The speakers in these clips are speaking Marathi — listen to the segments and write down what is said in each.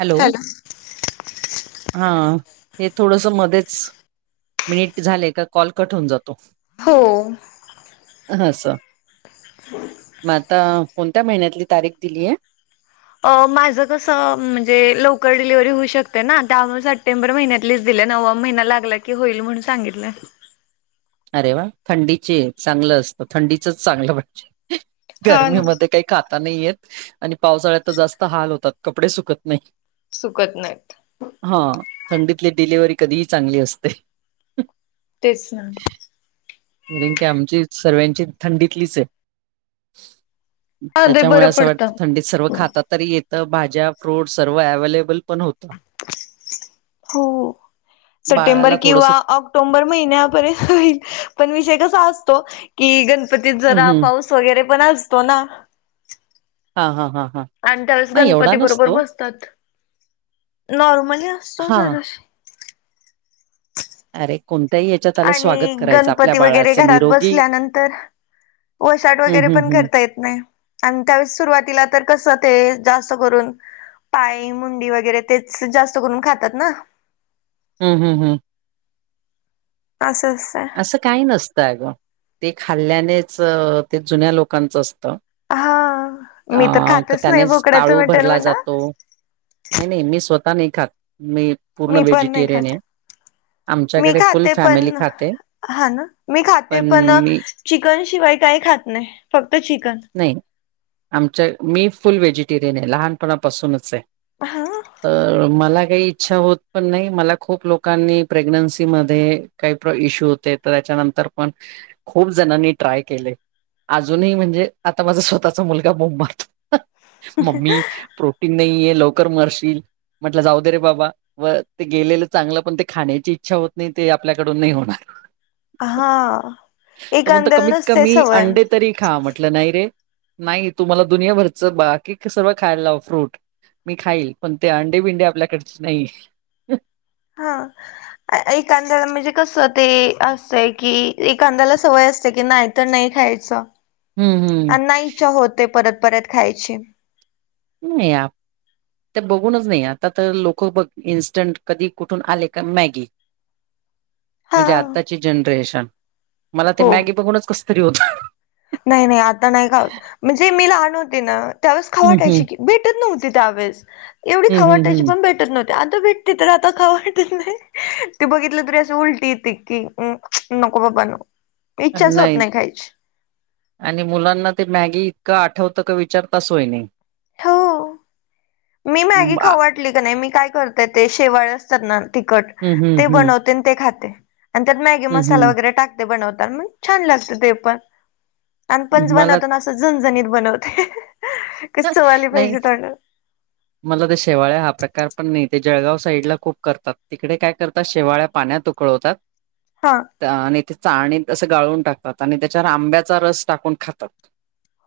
हॅलो. हा हे थोडस मध्येच मिनिट झाले का कॉल कट होऊन जातो. हो. हा स [unintelligible] मग आता कोणत्या महिन्यातली तारीख दिलीय. माझं कसं म्हणजे लवकर डिलिव्हरी होऊ शकते ना त्यामुळे सप्टेंबर महिन्यात लिट दिले नववा महिना लागला की होईल म्हणून सांगितलं. अरे वा थंडीची चांगलं असतं थंडीचच चांगलं म्हणजे हा ना गर्मीमध्ये काही खाता नाही येत आणि पावसाळ्यात तर जास्त हाल होतात कपडे सुकत नाही. सुकत नाहीत. हा थंडीतली डिलेिव्हरी कधीही चांगली असते. तेच ना. कि आमची सर्व्यांची थंडीतलीच आहे. हा ते त्याच्यामुळे बरं असं पडतं. वाटतं थंडीत सर्व खाताातरी येतं भाज्या फ्रूट सर्व अव्हेलेबल पण होत. हो सप्टेंबर बाळाला थोडस किंवा क्टोबर महिन्यापर्य होई पण विषय कसा असतो की गणपतीत जरा पाऊस वगैरे पण असतो ना हा हा हा हा आणि त्यावेळेस नाही एवढा गणपती बरोबर नसतो. बसतात नॉर्मली असतो हां. जरा अरे कोणत्याही ह्याच्यात त्याला आणि स्वागत करायचं आपल्या गणपती वगैरे बाळाचं घरात निरोगी बसल्यानंतर वशाट हं, वगैरे हं, पण हं. करता येत नाही आणि त्यावेळेस सुरुवातीला तर कसं ते जास्त करून पाय मुंडी वगैरे तेच जास्त करून खातात ना हम् हम्म हम असचा असं काही नसतं अ गं ते खाल्ल्यानेच ते जुन्या लोकांचं असतं हा मी तर अ खातच नाही त्याने बोकड्याचं ताळू मटण भरला म्हणा जातो नाही नाही मी स्वतः नाही खात मी पूर्ण मी पण नाही व्हेजिटेरियन खात. आहे मी आमच्याकडे फुल खाते फॅमिली पण खाते हा ना मी खाते पण चिकन शिवाय काही खात नाही फक्त चिकन नाही आमच्या मी फुल व्हेजिटेरियन आहे लहानपणापासूनच आहे हा तर मला काही इच्छा होत पण नाही मला खूप लोकांनी प्रेग्नन्सी मध्ये काही प्र इश्यू तर त्याच्यानंतर पण खूप जणांनी ट्राय केले अजूनही म्हणजे आता माझा स्वतःचा मुलगा मो मारतो मम्मी प्रोटीन नाही आहेे लवकर मरशील म्हटलं जाऊ दे रे बाबा व ते गेलेलं चांगलं पण ते खाण्याची इच्छा होत नाही ते आपल्याकडून नाही होणार हा त म्हणत एखांद्याला कमीत नसते कमी सवय अंडे तरी खा म्हट म्हलं नाही रे नाही तुम्हाला दुनियाभरच बाकी सर्वं खायला लाव फ्रूट मी खाईल पण ते अंडे बिंडे आपल्याकडच नाही हा. [inaudible] एखांद्याला म्हणजे कस ते असतंय की एखाद्याला सवय असते की नाही तर नाही खायच हम्म, हम्म. आणि नाही इच्छा होते परत परत खायची नाही आप ते बघूनच नाही आता तर लोक बघ इन्स्टंट कधी कुठून आले का मॅगी. हा म्हणजे आताची जनरेशन मला ते हो मॅगी बघूनच कस तरी होत. नाही नाही आता नाही का होत म्हणजे मी लहान होते ना त्यावेळेस खावु हं, हं. वाटायची की भेटत नव्हती, त्यावेळेस एवढी हं, खावु हं, वाटायची हं. पण भेटत. भेट नव्ह आता भेटते तर आता ख वाटत नाही ते बघितलं तरी असं उलटी ये की हम् नकबा पणो नाईन आणि मुलांना ते मॅगी इतकं आठवतं का विचारता असय नाही हो मी मॅगी बा खाटली का नाही मी काय करतेय ते शेवाळ असतात ना तखट हं, हं, ते हं. बनवत खाते त्यात मॅगी हं, मसाला हं. टाकते. ते बनवताना छान लागत ते पण आणि पंच [unintelligible] मला बनवताना तू जनजणीत बनवते. कस चव आली नाही पाहिजे तोंडाला मला ते शेवाळ्या हा प्रकार पण नाही ते जळगाव साईडला खूप करतात. तिकडे काय करतात शेवाळ्या पाण्यात उकळवतात. [unintelligible] हा आणि ते चाळणी असं गाळून टाकतात आणि त्याच्यावर आंब्याचा रस टाकून खातात.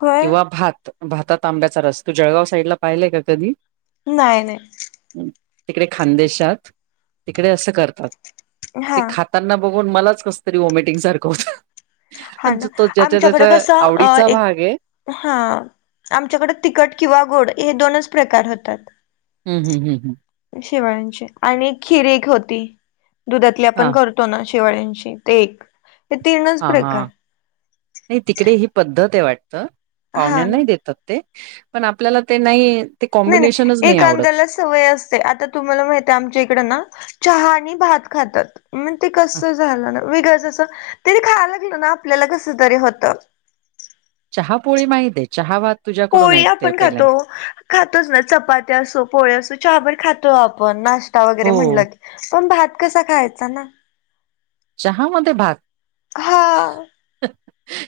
होय किंवा भात भातात आंब्याचा रस तू जळगाव साईडला पाहिलाय का कधी? नाही नाही तिकडे खानदेशात तिकडे असं करतात. हा ते खातात त्यांना बघून मलाच कसं तरी वॉमिटिंग सारखं होत. हा ना तो ज्याच्या आमच्याकडे त्याच्या कसं अ आवडीचा एक भाग आहे. हा आमच्याकडे ततखट किंवा गोड हे दोनच प्रकार होतात. हम हम हम. शेवाळ्यांची आणि खिर एक होती दुधातली आपण हा कर करतो ना शेवाळांची ते एक. हे तीनच हां हां प्रकार नाही तिकडे ही पद्धत आहे वाटतं हा ना पाहुण्यांनाही देतात ते. पण आपल्याला ते नाही. ते नाही कॉम्बिनेशनच नाही आवडत. एखाद्याला सवय असते आता तुम्हाला माहिती आमच्या इकड ना चहा आणि भात खातात. मग ते ह कस झालं ना वेगळ अस तिने खायला लागलं ना आपल्याला कस तरी होत. चहा पोळी माहिती आहे चहा भात. तुझ्याकडून पोळी ऐकतेय आपण खातो पहिल्यांदा खातोच ना चपात्या असो पोळी असो चहा खातो आपण ना टा वगैरे हो म्हणलं की पण भात कसा खायचा ना? चहा मध्ये भात हा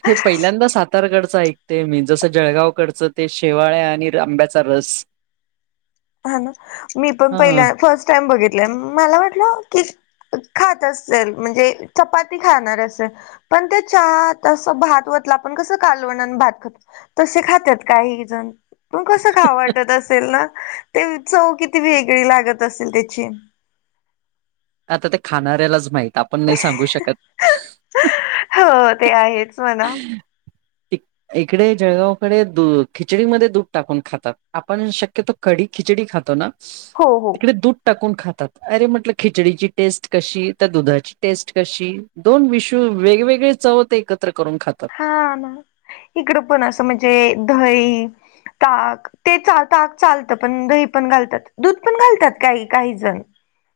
हे पहिल्यांदाच सात सातारकडचं ऐकते मी जसं जळगावकडचं ते शेवाळ्या आणि आंब्याचा रस. [inaudible] हा ना मी पण ह पहिल्या फर्स्ट टाइम बघितले मला वाटलं की खात असेल म्हणजे चपाती खाणार अस. पण ते चहा असं भात ओतला आपण कसं कालवण आणि भात खातो. तसे खातात काही जण कसं खावु वाटत असेल ना ते चव किती वेगळी लागत असेल त्याची. आता ते खाणाऱ्यालाच माहित आपण नाही सांगू शकत. हो ते आहेच म्हणा. [unintelligible] इकडे जळगावकडे दू खिचडीमध्ये दूध टाकून खातात आपण शक्यतो कडी खिचडी खातो ना. हो हो तिकडे दुध. टाकून खातात अरे म्हटलं खिचडीची टेस्ट कशी? त्या दुधाची टेस्ट कशी? दोन विषू वेगवेगळे चव ते एकत्र करून खातात. हा ना इकडं पण असं म्हणजे दही, ताक. ते चालत आग चालतं पण दही पण घालतात दूध पण घालतात काही काही जण.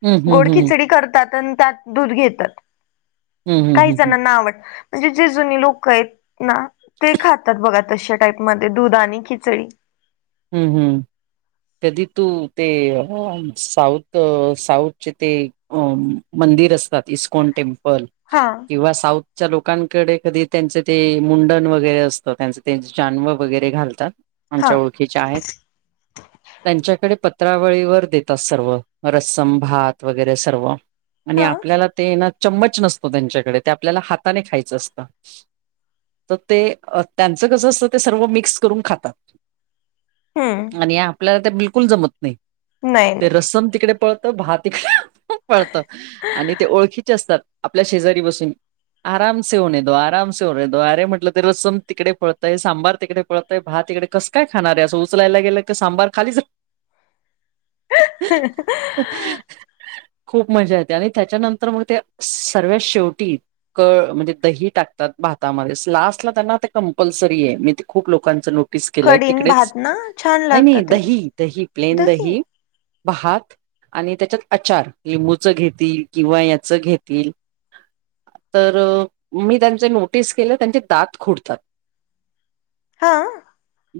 हम्म हम्म गोड हम्म खिचडी करतात आणि त्यात दूध घेतात. हम्म हम्म काही हम्म हम्म जणांना आवड म्हणजे जे जुनी लोक आहेत ना ते खातात बघा तशा टाईपमध्ये दुध आणि खिचडी. हं हं. कधी तु ते साऊथ साऊथचे ते. अ मंदिर असतात इस्कॉन टेम्पल हा किंवा साऊथ च्या लोकांकडे कधी त्यांचे ते मुंडन वगैरे असतं. त्यांचे त्यां जानव वगैरे घालतात. हा आमच्या ओळखीच्या आहेत. त्यांच्याकडे पत्रावळीवर देतात सर्व रस्सम भात वगैरे सर्व. आणि हा आपल्याला ते ना चम्मच नसतो त्यांच्याकडे ते आपल्याला हाताने खायचं असतं. तर ते त्यांचं कसं असतं ते सर्व मिक्स करून खातात. हम्म आणि आपल्याला ते बिलकुल जमत नाही नाही ते नाही रसम तिकडे पळतं भात तिकडे पळत आणि ते ओळखीचे असतात आपल्या शेजारी बसून आराम से होने दो आराम से होने दो अरे म्हटलं त रसम तिकडे पळतय सांबार तिकडे पळतय भात तिकडे कसं काय खाणार आहे असं उचलायला गेलं क सांबार खालीच [unintelligible] खूप मजा येते आणि त्याच्यानंतर मग त्या सर्वात शेवटी. कळ म्हणजे दही टाकतात भातामध्ये लास्टला त्यांना ते कंपल्सरी आहे मी ते खूप लोकांच नो केलंय कडीन तिकडेच भात ना छान नाही लागत नाही ते दही दही प्लेन दही भात. आणि त्याच्यात आचार लिंबूचं घेतील किंवा याचं घेतील. तर मी त्यांचे नोटीस केलं त्यांचे दात खुडतात. हा.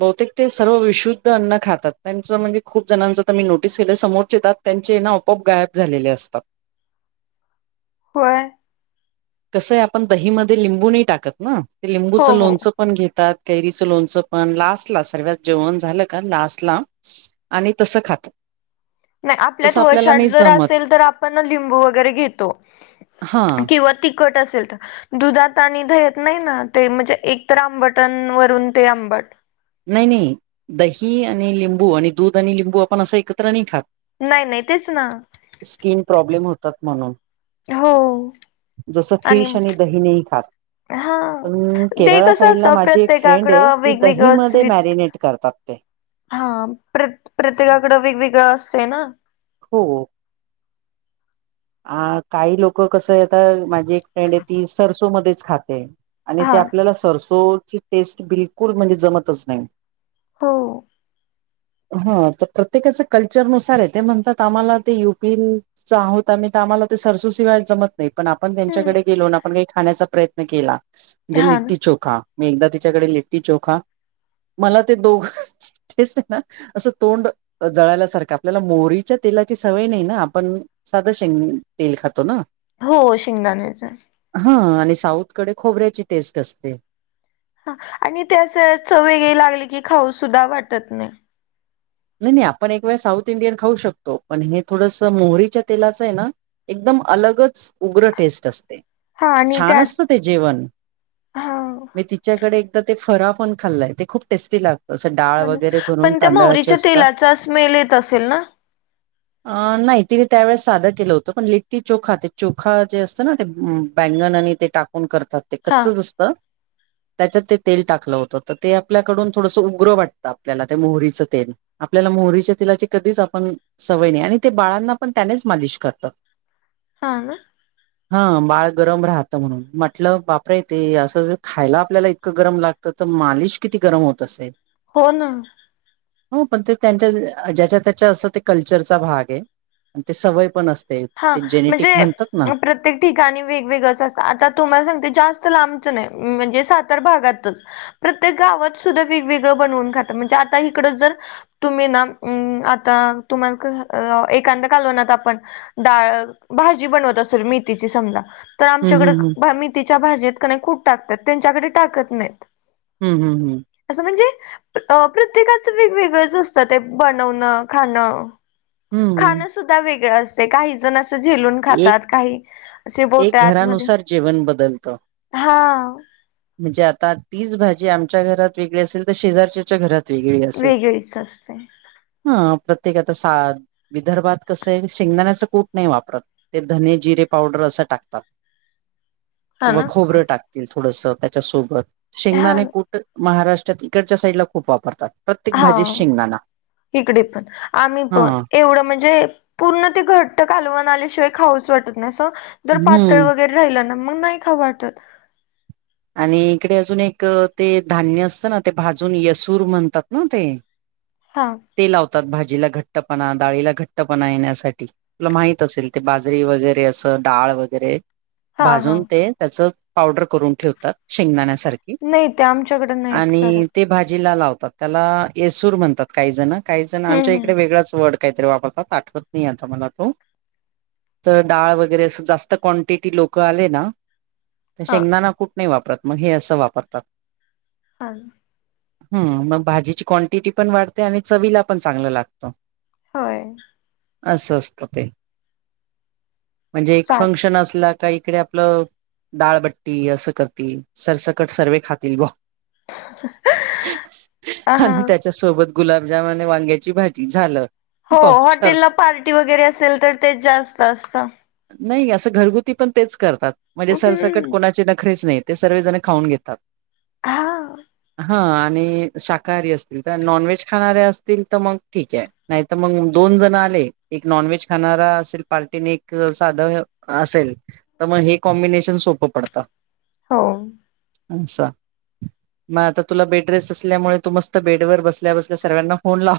बहुतेक ते सर्व विशुद्ध अन्न खातात त्यांच म्हणजे खूप जणांच तर मी नोटीस केलं समोरचे दात त्यांचे ना आपोआप गायब झालेले असतात. होय. कसंय आपण दहीमध्ये लिंबू नाही टाकत ना ते हो लिंबूचं हो लोणचं पण घेतात कैरीचं लोणचं पण लास्ट ला सर्वात जेवण झालं का लास्ट ला आणि तसं खातात नाही आपल्यात तसं आपल्याला वशाट नाही जर जमत असेल तर आपण लिंबू वगैरे घेतो हा किंवा तिकट असेल तर दुधात आणि दह्यात नाही ना ते म्हणजे एकतर आंबट अन वरून ते आंबट. नाही नाही दही आणि लिंबू आणि दूध आणि लिंबू आपण असं एकत्र नाही खात. नाही नाही तेच ना. स्किन प्रॉब्लेम होतात म्हणून. हो जसं फिश आणि दही नाही खात. हा पण ते केरळा कसं साईड ला असतं माझी एक फ्रेंड आहे प्रत्येकाकडं ती दही वेगवेगळंच मध्ये ते रीत मॅरिनेट करतात ते हा प्र प्रत्येकाकडं वेगवेगळं असतें ना? हो हो अ काही लोक कसं आहे आता माझी एक फ्रेंड आहे ती सरसो मध्येच खाते. आणि ते हा आपल्याला सरसोची टेस्ट बिलकुल म्हणजे जमतच नाही. हो [unintelligible] [inaudible] हा तर प्रत्येकाच कल्चरनुसार आहे ते म्हणतात आम्हाला ते युपी आता मी तर आम्हाला ते सरसो शिवाय जमत नाही पण आपण हम्म त्यांच्याकडे गेलो ना आपण काही खाण्याचा प्रयत्न केला [unintelligible] म्हणजे हा ना लिट्टी चोखा मी एकदा तिच्याकडे लिट्टी चोखा मला ते दोघ तेच तर ना असं तोंड जळाल्यासारखं आपल्याला मोहरीच्या तेलाची सवय नाही ना आपण साधं शेंगणी तेल खातो ना. हो शिंगदाणेच. हा आणि साऊथकडे खोबऱ्याची टेस्ट असते. ह आणि ते असं चव वेगळी लागली की खाऊ सुद्धा वाटत नाही. नाही नाही आपण एक वेळ साऊथ इंडियन खाऊ शकतो पण हे थोडंसं मोहरीच्या तेलाचं आहे ना एकदम अलगच उग्र टेस्ट असते. हा आणि छान त्यात असत ते जेवण हा मी त च्याकडे एकदा ते फरा पण खाल्लाय ते खूप टेस्टी लागतं असं डाळ हा ना वगैरे भरून पण त्या तांदळा मोहरीच्या तेलाचा स्मेल येत असेल ना? [inaudible] नाही तिने त्यावेेळेस साद केलं होतं पण लिट्टी चोखा ते चोखा जे असत ना ते बँगण आणि ते टाकून करतात ते हा कच्चच असत. त्याच्यात ते तेल टाकलं होतं तर ते आपल्याकडून थोडसं उग्रं वाटतं आपल्याला ते मोहरीचं तेल. आपल्याला मोहरीच्या तेलाची कधीच आपण सवय नाही आणि ते बाळांना पण त्यानेच मालिश करतात. [inaudible] हा ना. [inaudible] हा बाळ गरम राहतं म्हणून म्हटलं बापरे ते असं खायला आपल्याला इतकं गरम लागत तर तर मालिश किती गरम होत असे हो ना. हो पण ते त्यांच्या ज्याच्या त्याच्या असं ते कल्चरचा भाग आहे आणि ते सवय पण असत हा म्हणजे प्र प्रत्येक ठिकाणी वेगवेगळंच असतं आता तुम्हाला सांगते जास्त लांबचं नाही म्हणजे सातार भागातच प्रत्येक गावात सुद्धा वेगवेगळं बनवून खातात म्हणजे आता इकडं जर तुम्ही ना आता तुम्हाला एांदा घलवना आपण डाळ भाजी बनवत असेल मथीची समजा तर हं, हं, हं, आमच्याकडे तिच्या भाजेतत क कूट टाकतात त्यांच्याकडे टाकत नाहीत. हम् हम्म हम असं म्हणजे प्रत्येकाच वेगवेगळंच असतं ते बनवणं खाणं. हं, हं. खाणं सुद्धा वेगळं असते काही जण असं झेलून खातात काही असे बोटात त्यानुसार जेवन बदलतं. हा म्हणजे आता तीच भाजी आमच्या घरात वेगळी असेल तर शेजारच्या घरात घरी वेगळीच असते हा प्रत्येक आता सा विदर्भात कसं आहे शेंगदाण्याच कूट नाही वापरत. ते धने जिरे पावडर असं टाकतात हा किंवा ना खोबरं टाकतात. थोडस त्याच्यासोबत हा शेंगदाणे कुट महाराष्ट्रात तिकडच्या साईड ला खूप वापरतात. प्रत्येक हा भाजीत शेंगदाणा इकडे पण आम्ही पण हा एवढं म्हणजे पूर्ण ते घट्ट कालवन आल्याशिवाय खाऊच वाटत नाही अस जर पातळ हम्म वग राहिल ना मग नाही खाऊ वाटत. आणि इकडे अजून एक ते धान्य असतं ना ते भाजून यसूर म्हणतात ना ते. हां ते लावतात भाजीला घट्टपणा डाळीला घट्टपणा येण्यासाठी. तुला माहित असेल ते बाजरी वगैरे असं डाळ वगैरे. हा हा भाजून ते त्याच पावडर करून ठेवतात शेंगदाण्यासारखे. नाही ते आमच्याकडे नाहीत आणि करत ते भाजीला लावतात. त्याला येसूर म्हणतात काही जण काही जण हम्म आमच्या हम्म इकडे वेगळाच वर्ड काहीतरी वापरतात आठवत नाही आता मला तो तर डाळ वगैरे अस जास्त क्वांटिटी लोकं आले ना तर हा शेंगदाणा कुट नाही वापरत मग हे असं वापरतात. ह. ह मग भाजीची क्वांटिटी पण वाढते आणि चवीला पण चांगलं लागतं. होय अस असत ते म्हणजे एक चाल फंक्शन असला का इकडे आपलं डाळबट्टी असं करतील सरसकट सर्वे खातील [unintelligible] हा आणि त्या च्या सोबत गुलाबजामन आणि वांग्याची भाजी झालं. हो पावचार हॉटेलला पार्टी वगैरे असेल तर तेच जास्त असतं. नाही असं घरगुती पण तेच करतात म्हणजे सरसकट हम्म कोणाचे नखरेच नाहीत. ते सर्वे जण खाऊन घेतात. हा हा आणि शाकाहारी असतील तर नॉन व्हेज खाणारे असतील तर मग ठीक आहे. नाही तर मग दोन जण आले एक नॉनव्हेज खाणारा असेल पार्टी नि एक क जर साधं असेल तर मग हे कॉम्बिनेशन सोपं पडतं. हो. अच्छा. मग आता तुला बेडरेस्ट असल्यामुळे तू मस्त बेडवर बसल्या बसल्या सर्व्यांना फोन लाव.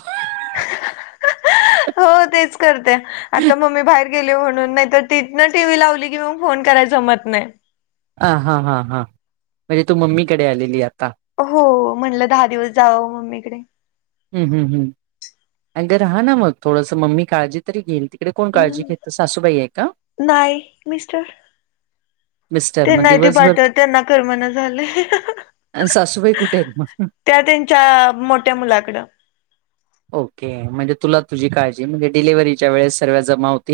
हो तेच करते. आता मम्मी बाहेर गेली म्हणून नाही तर तिथन टी व्ही लावली की मग फोन करायला जमत नाही. अ हा हां हां म्हणजे तू मम्मीकडे आलेली आहे आता. हो म्हणलं दहा दिवस जावं मम्मीकडे. हम् हम्म हू आणि ग रहा ना मग थोडंसं मम्मी काळजी तरी घेईल तिकडे कोण काळजी हम्म घेतं सासूबाई आहे का? नाही मिस्टर ते मग नाही ते दिवसभर पाठवत त्यांना करमना झालंय. अ सासूबाई कुठेत मग त्या त्यांच्या मोठ्या मुलाकडं ओके म्हणजे तुलाच तुझी काळजी म्हणजे डलिव्हरीच्या वेळेस सर्व जमा होती